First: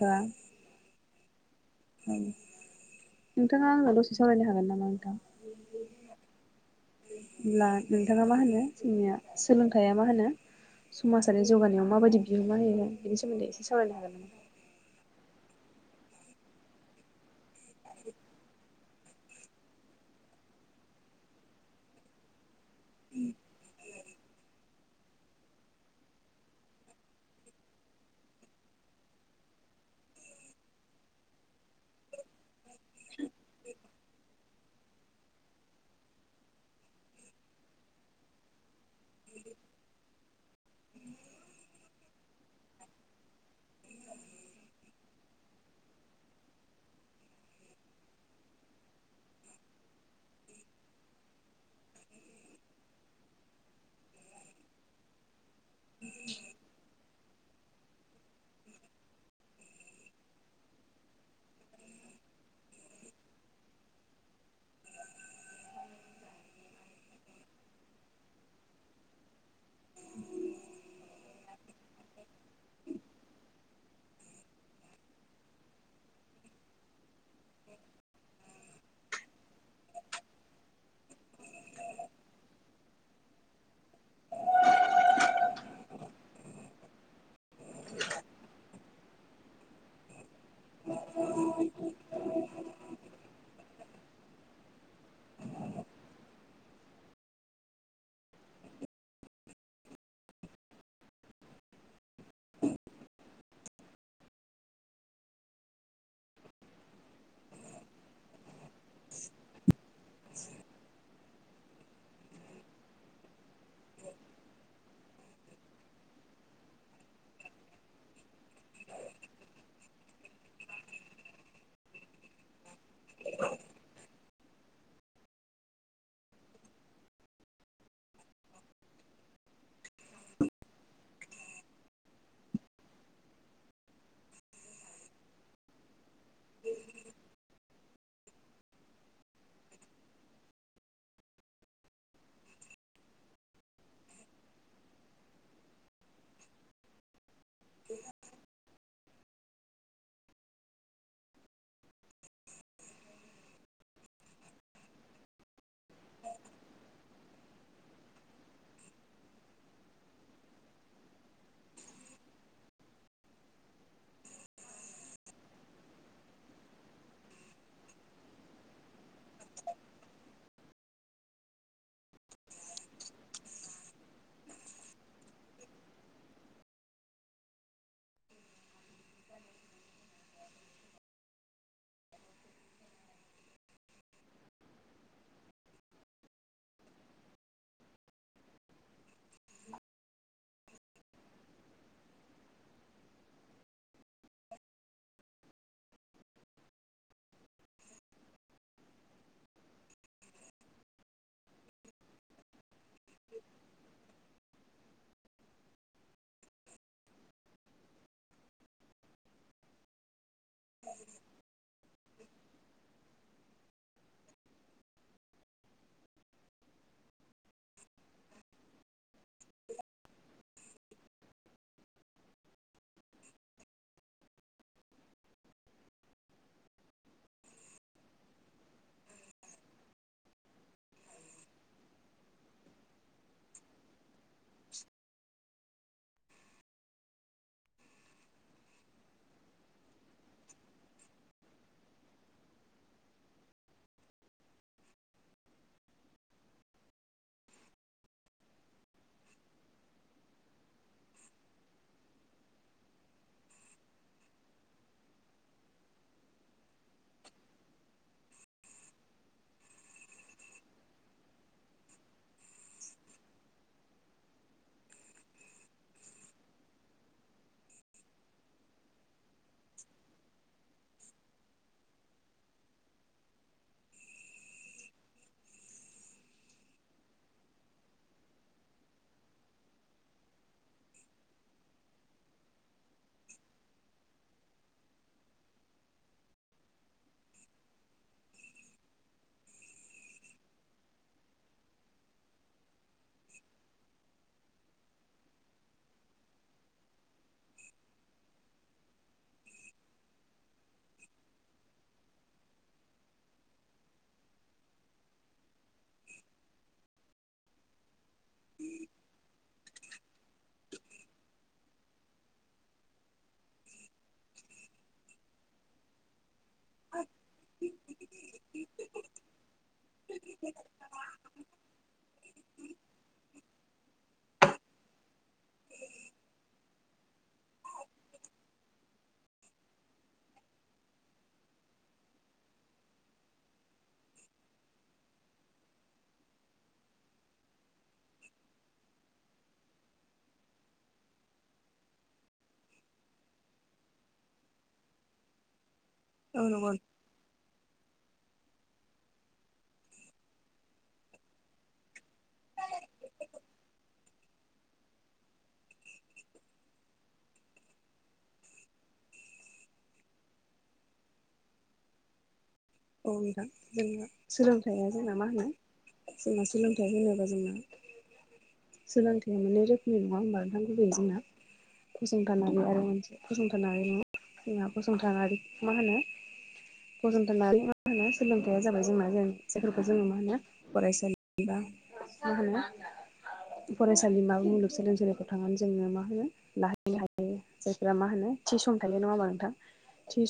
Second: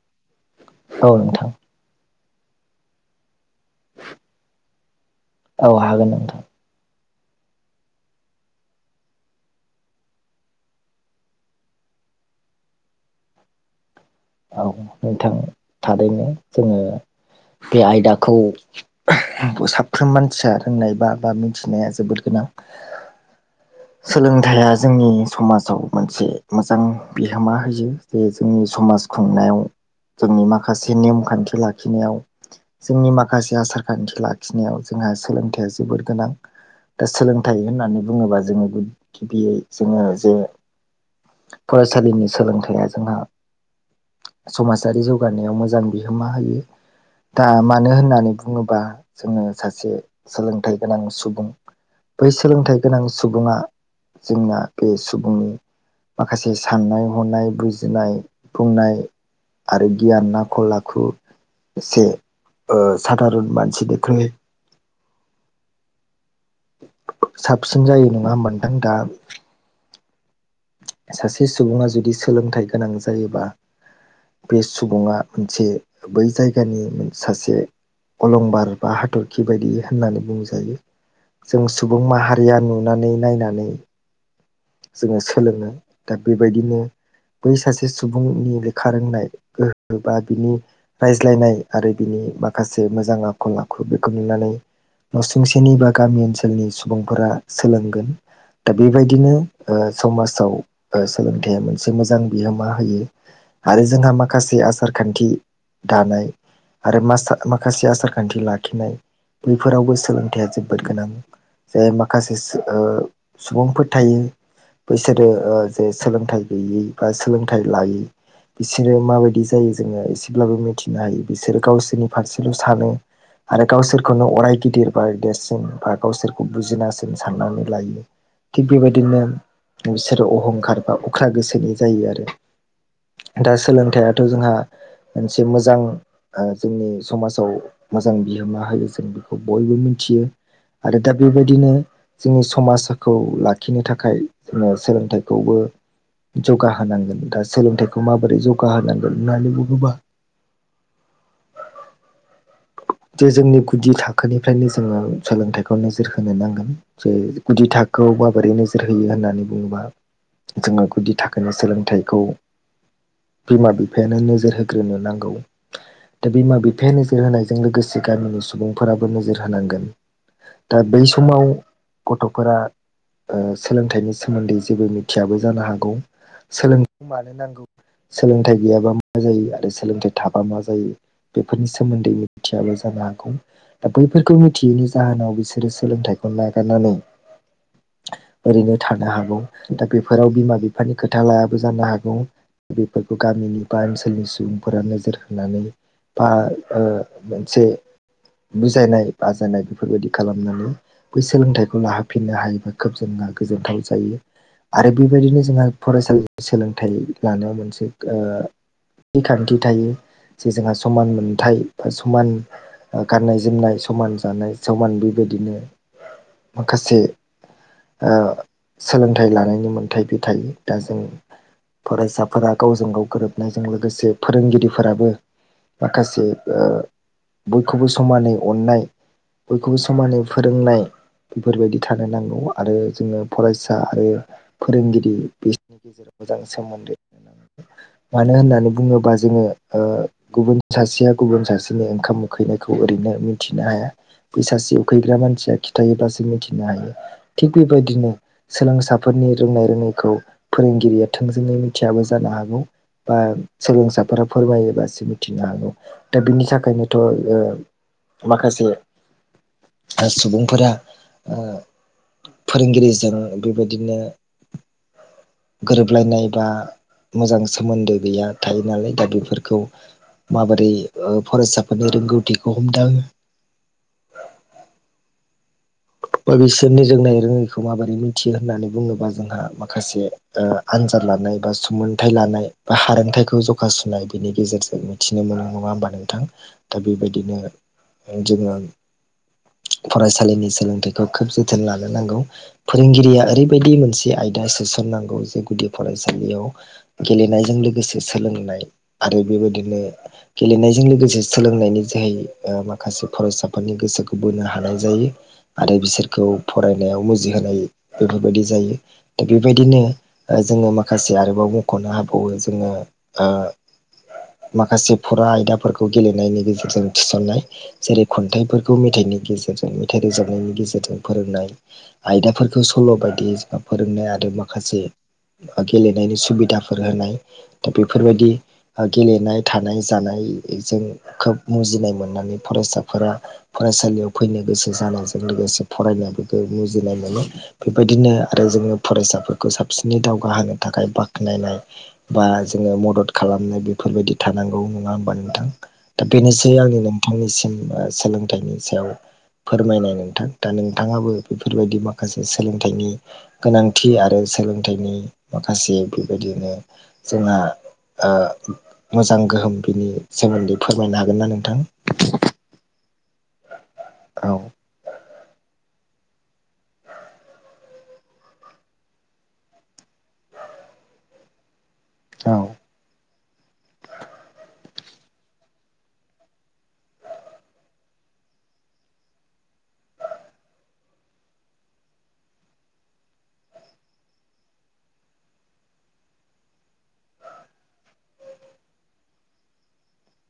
दा औ नोंथां औ नोंथाङा आंनाव दसे सावरायनो हागोन नामा नोंथां? औ हागोन नोंथां बि होमब्ला नोंथाङा मा होनो जोंनिया सोलोंथाइया मा होनो समाजारि जौगानायाव माबायदि बिहोमा होयो बे सोमोन्दै एसे सावरायनो हागोन नामा? औ नोंथां थादैनो जोङो बे आयदाखौ साफ्रोम मानसिया रोंनाय बा बा मिथिनाया जोबोद गोनां। सोलोंथाइया जोंनि समाजाव मोनसे मोजां बिहोमा होयो जे जोंनि समाज खुंनायाव जोंनि माखासे नेम खान्थि लाखिनायाव जोंनि माखासे आसार खान्थि लाखिनायाव जोंहा सोलोंथाइया जोबोर गोनां दा सोलोंथाइ होननानै बुङोबा जोङो गिबियै जोङो जे फरायसालिनि सोलोंथाइया जोंहा समाजारि जौगानायाव मोजां बिहोमा होयो। दा मानो होननानै बुङोबा जोङो सासे सोलोंथाइ गोनां सुबुं बै सोलोंथाइ गोनां सुबुङा जोंना बे सुबुंनि माखासे साननाय हनाय बुजिनाय बुंनाय आरो गियान आखल आखु ओ साधारन मानसिनिख्रुइ साबसिन जायो नङा होमबा नोंथां? सासे सुबुङा जुदि सोलोंथाइ गोनां जायोबा बे सुबुङा मोनसे बै जायगानि सासे अलंबार बा हाथरखि बायदि होननानै बुंजायो। जों सुबुं माहारिया नुनानै नायनानै जोङो सोलोंनाय दा बेबायदिनो बै सासे सुबुंनि लेखा रोंनाय गोहो बा बिनि रायज्लायनाय आरो बिनि माखासे मोजां आखल आखु बेखौ नुनानै नसुंसेनि बा गामि ओनसोलनि सुबुंफोरा सोलोंगोन दा बेबायदिनो समाजाव सोलोंथाइया मोनसे मोजां बिहोमा होयो आरो जोंहा माखासे आसार खान्थि दानाय आरोास माखासे आसार खान्थि लाखिनाय बैफोरावबो सोलोंथायाइया जोबोद गोनां जाय माखासे सुबुंफोर थायो बैसोरो जे सोलोंथाइ गैयै बा सोलोंथाइ लायै बिसोरो माबायदि जायो ज एसेब्लाबो मिथिनो हायो बिसोर गावसोरनि फारसेल' सानो आरो गावसोर बेखौनो अराय गिदिर बा देरसिन बा गावसोरखौ बुजिनासिन साननानै लायो थिग बेबायदिनो बिसोरो अहंखार बा अख्रा गोसोनि जायो आरो। दा सोलोंथाइआाथ' जोंहा मोनसे मोजां जोंनि समाजाव मोजां बिहोमा होयो जों बेखौ बयबो मिथियो। आरो दा बेबायदिनो जोंनि समाजखौ लाखिनो थाखाय सोलोंथखौबो जगाहोनांगोन दा सोलोंथाइखौ माबोरै ज गाहनांग नलिवोगोब जे जोंनि गुदि थाखोनिफ्रायनो जोङो सोलोंथाइखौ नोजोर होनो नांगोन जे गुदि थ खौ माबोरै नोजोर होयो होननानै बुङोबा जोङो गुदि थाखनो सोलोंथाइखौ बिमा बिफायानो नोजोर होग्रोनो नांगौ दा बिमा बिफाया नोजोर नोजोर होनायजों लोगोसे गामिनि सुबुंफोराबो नोजोर होनांगोन दा बै समाव गथ'फोरा सोलोंथाइनि सोमोन्दै जेबो मिथियाबो जानो हागौ सोलोंथाइखौ मानो नांगौ सोलोंथाइ गैयाबा मा जायो आरो सोलोंथाइ थाबा मा जायो बेफोरनि सायाव सोमोन्दै मिथियाबो जानो हागौ दा बैफोरखौ मिथियैनि जाहोनाव बिसोरो सोलोंथाइखौ नागारनानै ओरैनो थानो हागौ दा बेफोराव बिमा बिफानि खोथा लायाबो जानो हागौ बेफोरखौ गामिनि बा ओनसोलनि सुबुंफोरा नोजोर होनानै बा मोनसे बुजायनाय बाजायनाय बेफोरबायदि खालामनानै बै सोलोंथाइखौ लाहोफिननो हायोबा खोब जोंना गोजोनथाव जायो आरो बेबायदिनो जोंहा फरायसालि सोलोंथाइ लानायाव मोनसे बि खान्थि थायो जे जोंहा समान मोन फिथाइ बा समान गाननाय जोमनाय समान जानाय समान बेबायदिनो मासे सोलोंथाइ लानायनि मोन्थाय बे थायो दा जों फरायसाफोरा गावजों गाव गोरोबनायजों लोगोसे फोरोंगिरिफोराबो माखासे बयखौबो समानै अननाय बयखौबो समानै फोरोंनाय बेफोरबायदि थानो नांगौ आरो जोङो फरायसा आरो फोरोंगिरि बिनि गेजेराव मोजां सोमोन्दो मानो होननानै बुङोबा जोङो गुबुन सासेया गुबुन सासेनि ओंखाम उोखैनायखौ ओरैनो मिन्थिनो हाया ब ससे उखैग्रा मानसिया खिथायोब जों मिथिनो हायो थिग बेबायदिनो सोलोंसाफोरनि रोंनाय रोङैखौ फोरोंगिरिया थोंजोङै मिथियाबो जानो हागौ बा सोलोंसाफोरा फोरमायोबासो मिथिनो हागौ दा बिनि थाखायनोथ' माखासे सुबुंफोरा फोरोंगिरिजों बेबायदिनो गोरोबलायनाय बा मोजां सोमोन्दो गैया थायो नालाय दा बेफोरखौ माबोरै फरायसाफोरनि रोंगौथिखौ हमदों बा बिसोरनि रोंनाय रोङैखौ माबोरै मिथियो होननानै बुङोबा जोंहा माखासे आनजाद लानाय बा सुमथाइ लानाय बा हारोंथाइखौ जगासुनाय बिनि गेजेरजों मिथिनो मोननाय नङा होमबा नोंथां दा बेबायदिनो जोङो फरायसालिनि सोलोंथाइखौ खोब जोथोन लानो नांगौ। फोरोंगिरिया ओरैबायदि मोनसे आयदा सोसननांगौ जे गुदि फरायसालियाव गेलेनायजों लोगोसे सोलोंनाय आरो बेबायदिनो गेलेनायजों लोगोसे सोलोंनायनि जोहै माखासे फरायसाफोरनि गोसोखौ बोनो हानाय जायो। आरो बिसोरखौ फरायनायाव मुजिहोनाय बेफोरबायदि जायो दा बेबायदिनो जोङो माखासे आरोबाव ख'नो हाबावो जोङो माखासे फरा आयदाफोरखौ गेलेनायनि गेजेरजों थिसनाय जेरै खन्थाइफोरखौ मेथाइनि गेजेरजों मेथाइ रोजाबनाय गेजेरजों फोरोंनाय आयदाफोरखौ सल' बायदि जोङो फोरोंनाय आरो माखासे गेलेनायनि सुबिदाफोर होनाय दा बेफोरबायदि गेलेनाय थानाय जानायजों खोब मुजिनाय मोननानै फरायसाफोरा फरायसालियाव फैनो गोसो जानायजों लोगोसे फरायनायाबो मुजिनाय मोनो। बेबायदिनो आरो जोङो फरायसाफोरखौ साबसिनै दावगाहोनो थाखाय बाख्नायनाय बा जोङो मदद खालामनाय बेफोरबायदि थानांगौ नङा होमबा नोंथां। दा औ बेनोसै नंगौ आंनि नोंथांनिसिम सोलोंथाइनि सायाव फोरमायनाय था दा नोंथाङाबो बेफोरबायदि माखासे सोलोंथाइनि गोनांथि आरो सोलोंथाइनि माखासे बेबायदिनो जोंना मोजां गोहोम बिनि सोमोन्दै फोरमायनो हागोनना नोंथां? औ नोंथां जोङो सोलों औ सोलोंथाया जोंना मा होनो जोंना सोलोंथाइ होनोबा जोंना सोलोंथाया मोननै रोखोमनि नङा होमबा नोंथां गुबैयै जोंना औ फसंथान आरो मोनसे फसंथानारि जोंहा फसंथानारि मा होनो फसंथानारि मा होनो सोलोंथाइया जाबाय जोंना जाय जायफोरखौ जोङो मा होनो फरायसालि बा ना होनो फरायसालि माबा मुलुगसोलोंसालिफ्राव थांनानै जोङो मा होनो लाहैनो हायो। जायफोरा मा होनो थि सम थायो नङा होमबा नोंथां थि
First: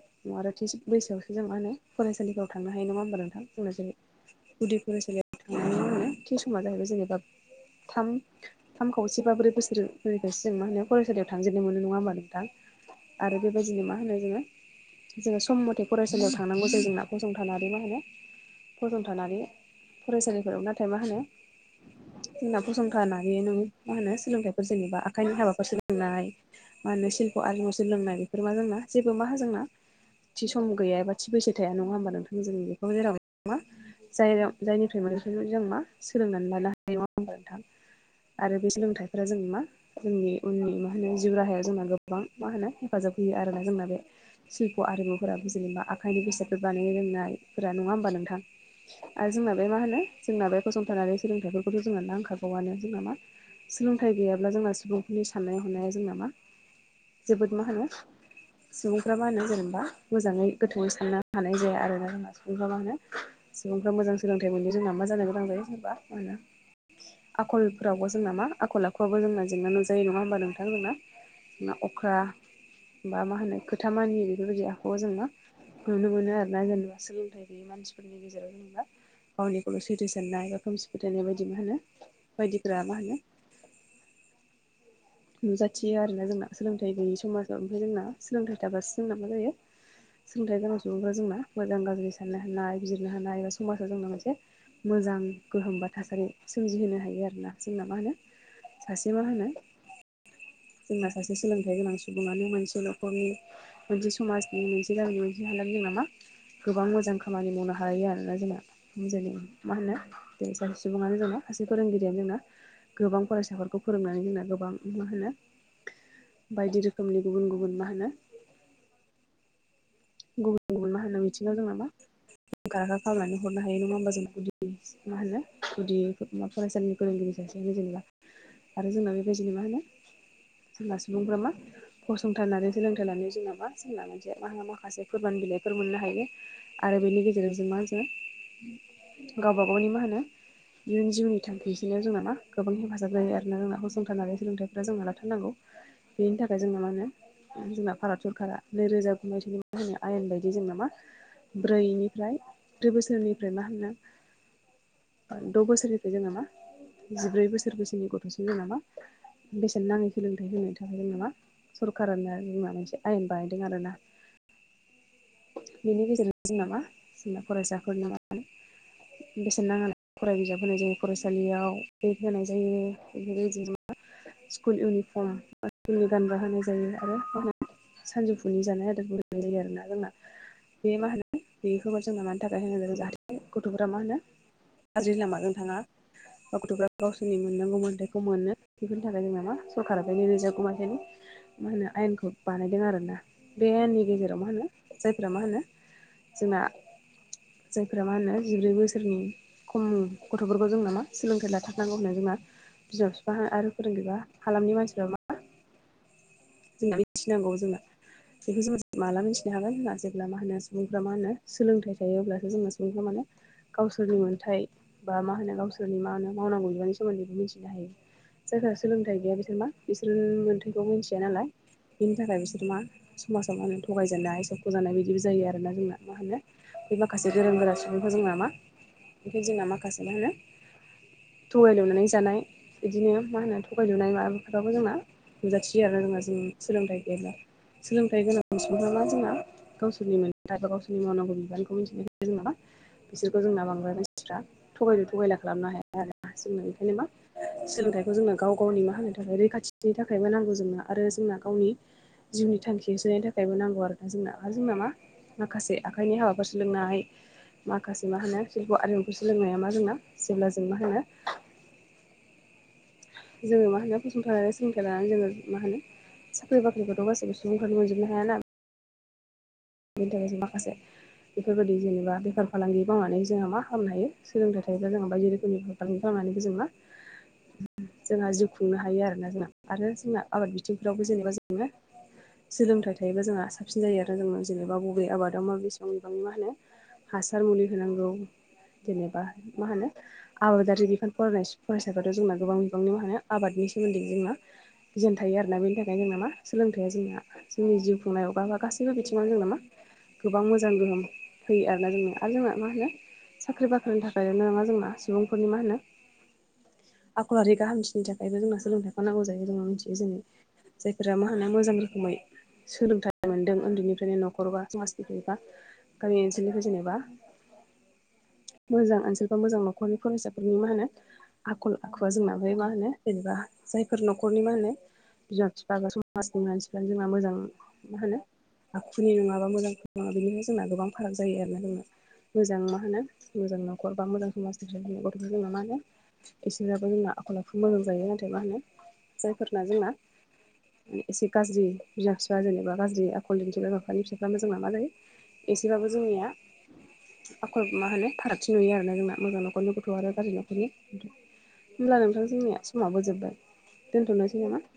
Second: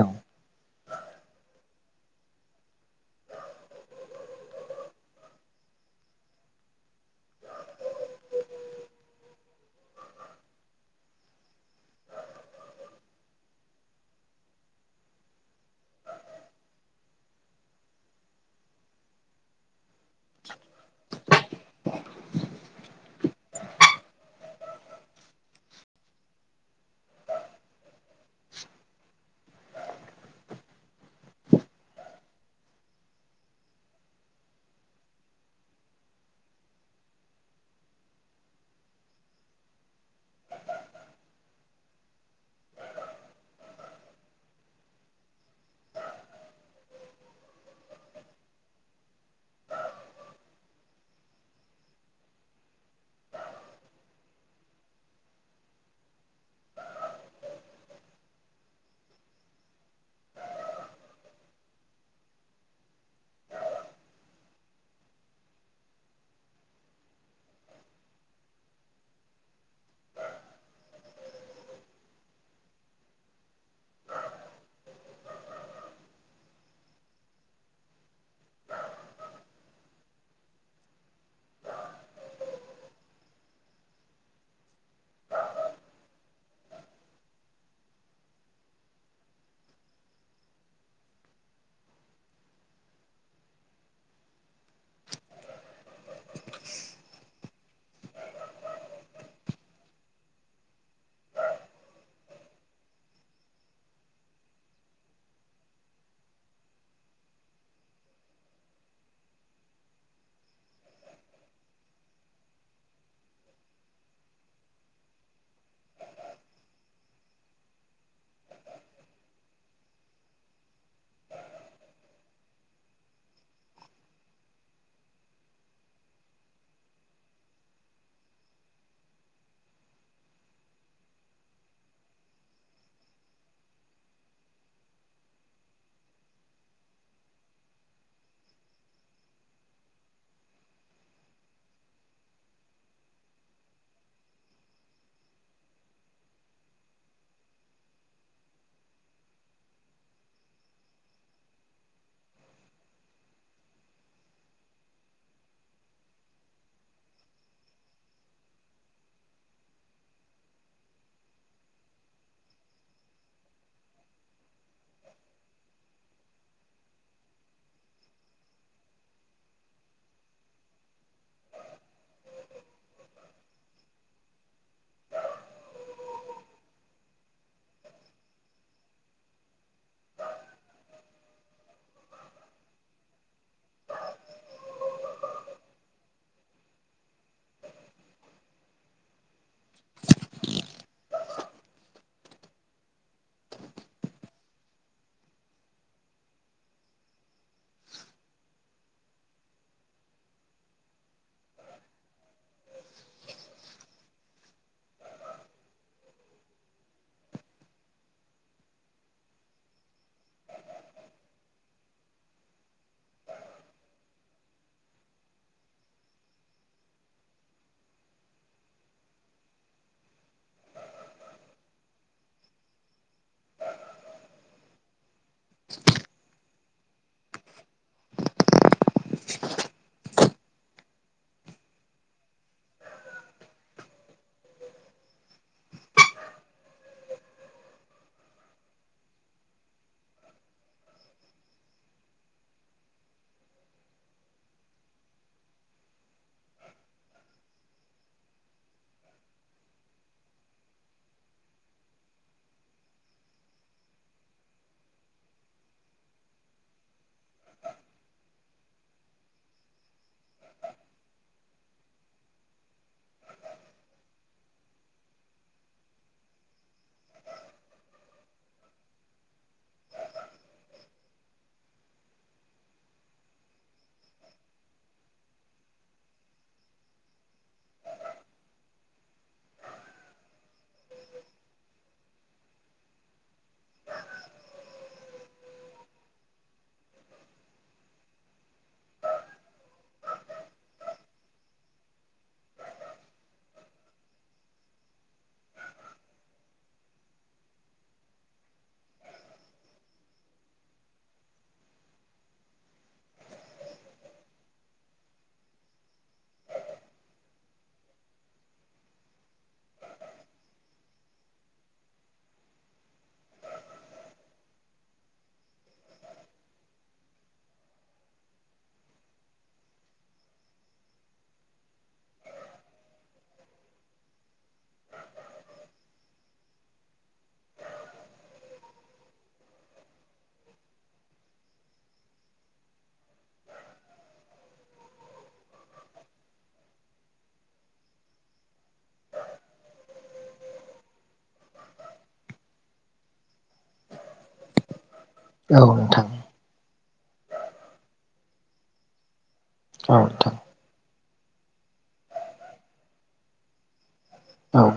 औ आरो थिस बैसोआवसो जों मा होनो फरायसालिफोराव थांनो हायो नङा होमबा नोंथां [unintelligible] गुदि फरायसालियाव थांनायनि मा होनो थि समा जाहैबाय जेनेबा थाम थाम खावसे बा ब्रै बोसोरनिफ्रायसो जों मा होनो फरायसालियाव थांजेननो मोनो नङा होमबा नोंथां। आरो बेबायदिनो मा होनो जोङो जोङो सम मथे फरायसालियाव थांनांगौ जायो जोंना फसंथानारि मा होनो फसंथानारि फरायसालिफोराव नाथाय मा होनो जोंना फसंथानारि नों मा होनो सोलोंथाइ जेनेबा आखाइनि हाबाफोर सोलोंनाय मा होनो सिल्प आरिमु सोलोंनाय बेफोर मा जोंना जेबो मा जोंना थि सम गैया एबा थि बैसो थाया नङा होमबा नोंथांमोन जों बेखौ जेरावहाय मा जाय जायनिफ्राय मोनै जों मा सोलोंनानै लानो हायो नङा होनबा नोंथां। आरो बे सोलोंथाइफोरा जोंनि मा जोंनि उननि मा होनो जिउ राहायाव जोंना गोबां मा होनो हेफाजाब होयो आरोना जोंना बे शिल्फ आरिमुफोराबो जेनेबा आखाइनि बेसादफोर बानायनो रोंनायफोरा नङा होमबा नोंथां आरो जोंना बे मा होनो जोंना बे फसंथानारि सोलोंथाइफोरखौथ' जोंना नांंखागौआनो जोंना मा सोलोंथाइ गैयाब्ला जोंना सुबुंफोरनि साननाय हनाया जोंना मा जोबोद मा होनो सुबुंफ्रा मा होनो जेनेबा मोजाङै गोथौैयै साननो हानाय जाया आरोना जोंना संजा मा होनो सुबुंफ्रा मोजां सोलोंथाइ मोननो रोङा मा जानो गोनां जायो [unintelligible] मा होनो आखलफोरावबो जों नामा आखल आखुवाबो जोंना जेंना नुजायो नङा होमबा नोंथां जोंना। अख्रा बा मा होनो खोथा मानियि बेफोरबायदि आखुआव जोङो मा नुनो मोनो आरोना जेनेबा सोलोंथाइ गैयि मानसिफोरनि गेजेराव जेनेबा गावनिखौल' सैथो साननाय बा खोमसि फोथायनाय बायदि मा होनो बायदिगफ्रा मा होनो नुजाथियो आरोना जोंना सोलोंथाइ गैयि समाजाव ओमफ्राय जोंना सोलोंथाइ थाबासो जोंना मा जायो सोलोंथाइ गोनां सुबुंफोरा जोंना मोजां गाज्रि साननो हानाय बिजिरनो हानाय एबा समाजाव जोंना मोनसे मोजां गोहोम बा थासारि सोमजिहोनो हायो आरोना जोंना मा होनो सासे मा होनो जोंना सासे सोलोंथाइ गोनां सुबुङानो मोनसे नख'रनि मोनसे समाजनि मोनसे गामिनि मोनसे हालाम दं नामा गोबां मोजां खामानि मावनो हालायो आरोना जोंना [unintelligible] मा होनो बे सासे सुबुङानो जोंना सासे फोरोंगिरियानो जोंना गोबां फरायसाफोरखौ फोरोंनानै जोंना गोबां मा होनो बायदि रोखोमनि गुबुन गुबुन मा होनो गुबुन गुबुन मा होनो मिथिंआव जोंना मा रोंखा राखा खालामनानै हरनो हायो नङा होमबा जों [unintelligible] मा होनो गुदि मा फरायसालिनि फोरोंगिरि जासे जेनेबा आरो जोंना बेबायदि मा होनो जानबा सुबुंफोरा मा गसंथानानै सोलोंथाइ लानो जोंनाबा जों जो माखासे फोरमान बिलाइफोर मोननो हायो। आरो बेनि गेजेरजों मा होन जो गावबा गावनि मा होनो इयुन जिउननि थांखि सलिायाव जोंना ना गोबां हेफाजाब जायो आरोना जोंनाखौ जों नानै सोलोंथाइफ्रा जोंना लाथारनांगौ बेनि थाखाय जोंङो मा होनो जोंना भारत सरकारा नैरोजा गु मायथायनि मा होनो आयेन बायदि जोंना मा ब्रैनिफ्राय ब्रै बोसोरनिफ्राय मा होनो ओ द' बोसोरनिफ्राय जों नामा जिब्रै बोसोर बैसोनि गथ'सिम जों नामा बेसेन नाङै सोलोंथाइ होनायनि थाखाय जेनेबा सरखारानो माबा मोनसे आयेन बायदों आरोना [inaudible] बेनि गेजेरजों जोंनाामा जोंना फरायसाफोर नामा बेसेन नाङा फराय बिजाब होनाय जायो फरायसालियाव बेट होनाय जायो बेफोरबायदि स्कुल इउनिफर्म स्कुलनि गानगा होनाय जायो आरो सानजौफुनि जानाय आदार होननाय जायो आरोना जोंना बे मा होनो बेखौ जोंना मानि थाखाय होन जाहाथे गथ'फोरा मा होनो गाज्रि लामाजों थाङा गथ'फ्रा गावसोरनि मोननांगौ मोन्थायखौ मोनो बेफोरनि थाखाय जों नामा सरकारा बेनोजोरखौमायथायनि मा होनो आयेनखौ बानायदों आरोना बे आयेननि गेजेराव मा होनो जायफ्रा मा होनो जोंना जायफोरा मा होनो जिब्रै बोसोरनि खम गथ'फोरखौ जों नामा सोलोंथाइ लाथारनांगौ होननाय जोंना बिमा बिफा आरो फोरोंगिरिबा हालामनि मानसिफ्रा मा जोंना मिथिनांगौ जोंनो बेखौ जो माला मिथिनो हागोन होनना जेब्ला मा होनो सुबुंफ्रा मा होनो सोलोंथाइ थायो अब्लासो जोङो सुबुंफ्रा गावसोरनि मोन्थथाय बा मा होनो गावसोरनि मा होनो मावनांगौ बिबारनि सोमोन्दैबो मिथिनो हायो। जायफ्रा सोलोंथाइ गैया बिसोर मा बिसोर मोनथायखौ मिथिया नालाय बिनि थाखाय बिसोर मा समाजाव माने थगायजेननो सबख जानाय बायदिबो जायो आरोना जोंना मा होनो बे माखासे गोरों गोरा सुबुंखौ जोंना मा जोंना माखासे मा होनो थगाय लायनानै जानाय बिदिनो मा होनो थगायजुनाय माबाफोराबो जोंना नुजाथियो आरो जोङो जों सोलोंथाइ गैला सोलोंथाइ गोनां सुबुंफा जोंना गावसोरनि मोन बा गावसोरनि मावनांगौ बिबानखौ मिथिनो हायो जों नामा बिसोरखौ जोंना बांद्राय मानसिफ्रा थगायनो थगायला खालामनो हाया आरो जोंनो बेंखायनो मा सोलोंथाइ खौ जोंनो गाव गावनि मा होनो थाखाय रैखाथिनि थाखायबो नांगौ जोंनो आरो जोंना गावनि जिउनि थांखियाव सोनायनि थाखायबो नांगौ आरो ना जोंना आरो जोंना मा माखासे आखाइनि हाबाफोर सोलोंनानैहाय माखासे मा होनो सोरबा आरिमुखौ सोलोंनाया मा जोंना जेब्ला जों मा होनो जोङो मा होनो गसंथानानानै सोलोंथाइ लानानै जोङो मा होनो साख्रि बाख्रिखौथ' गासैबो सुबुंफ्रानोनो मोनजोबनो हाया ना बेनि थाखाय माखासे बेफोरबायदि जेनेबा बेफार फालांगि मावनानै जोङो मा खालामनो हायो सोलोंथाइ थायोब्ला जों बायदि रोखोमनि [unintelligible] जोंहा जिउ खुंनो हायो आरोना जोंना आरो जोंना आबाद बिथिंफ्रावबो जेनेबा जोङो सोलोंथाइ थायोबो जोंहा साबसिन जायो आरो जों जेनेबा बबे आबादाव मा बेसेबां बिबांनि मा होनो हासार मुलि होनांगौ जेनेबा मा होनो आबादारि बिफान फरायनाय फरायसाफ्राथ जोंना गोबां बिबांनि मानो आबादनि सोमोन्दै जोंना गोजोन थायो आरोना बेनि थाखाय जों ना‌ मा सोलोंथाइया जोंनिया जोंनि जिउ खुंनाय बा मा गासैबो बिथिङाव जोंना मा गोबां मोजां गोहोम होयो आरोना जोंनो आरो जोंना मा होनो? साख्रि बाख्रिनि थाखायल नङा जोंना सुबुंफोरनि मा होनो? आखलरारि गाहामथिनि थाखायबो जोंना सोलोंथाइफानांगौ जायो जोंना मिथियो जेरै जायफोरा मा होनो मोजां रोखोमै सोलोंथाइ मोनदों उन्दैनिफ्रा जोंनि नखर बा समाजनि बा गामि ओनसोलनिफ्राय जेनेबा मोजां ओनसोल बा मोजां नखरनि फरायसाफोरनि मा होनो? आखल आखुआ जोंना बै मा होनो जेनेबा जायफोर नखरनि मा होनो? बिमा बिफा समाजनि मानसिफ्रानो जोंना मोजां मा होनो? आखुनि नङाबा मोजांफोर नङा बेनिखाय जोंना गोबां फाराग जायो आरोना जोंना मोजां मा होनो मोजां नखर बा मोजां समाज सलिनाय गथफोरा जोंना मा होनो? इसोराबो जोंना आखल आखु मोजां जायो नाथाय मा होनो जायफोरना जोंना म एसे गाज्रि बिमा फिफा जेनेबा गाज्रि‌ आ कलनि बिमानि फिफानि‌ फिसाफ्रा नो जोंना मा जायो औ एसेबाबो नोंथां जोंनिया आखल मा होनो फारागथि नुयो आरोना जोंना मोजां नखरनि गथ‌ औ आरो गाज्रि नोंथां नख होमब्ला नोंथां जोंनिया समाबो जोबबाय दोनथ'नोसै नामा? औ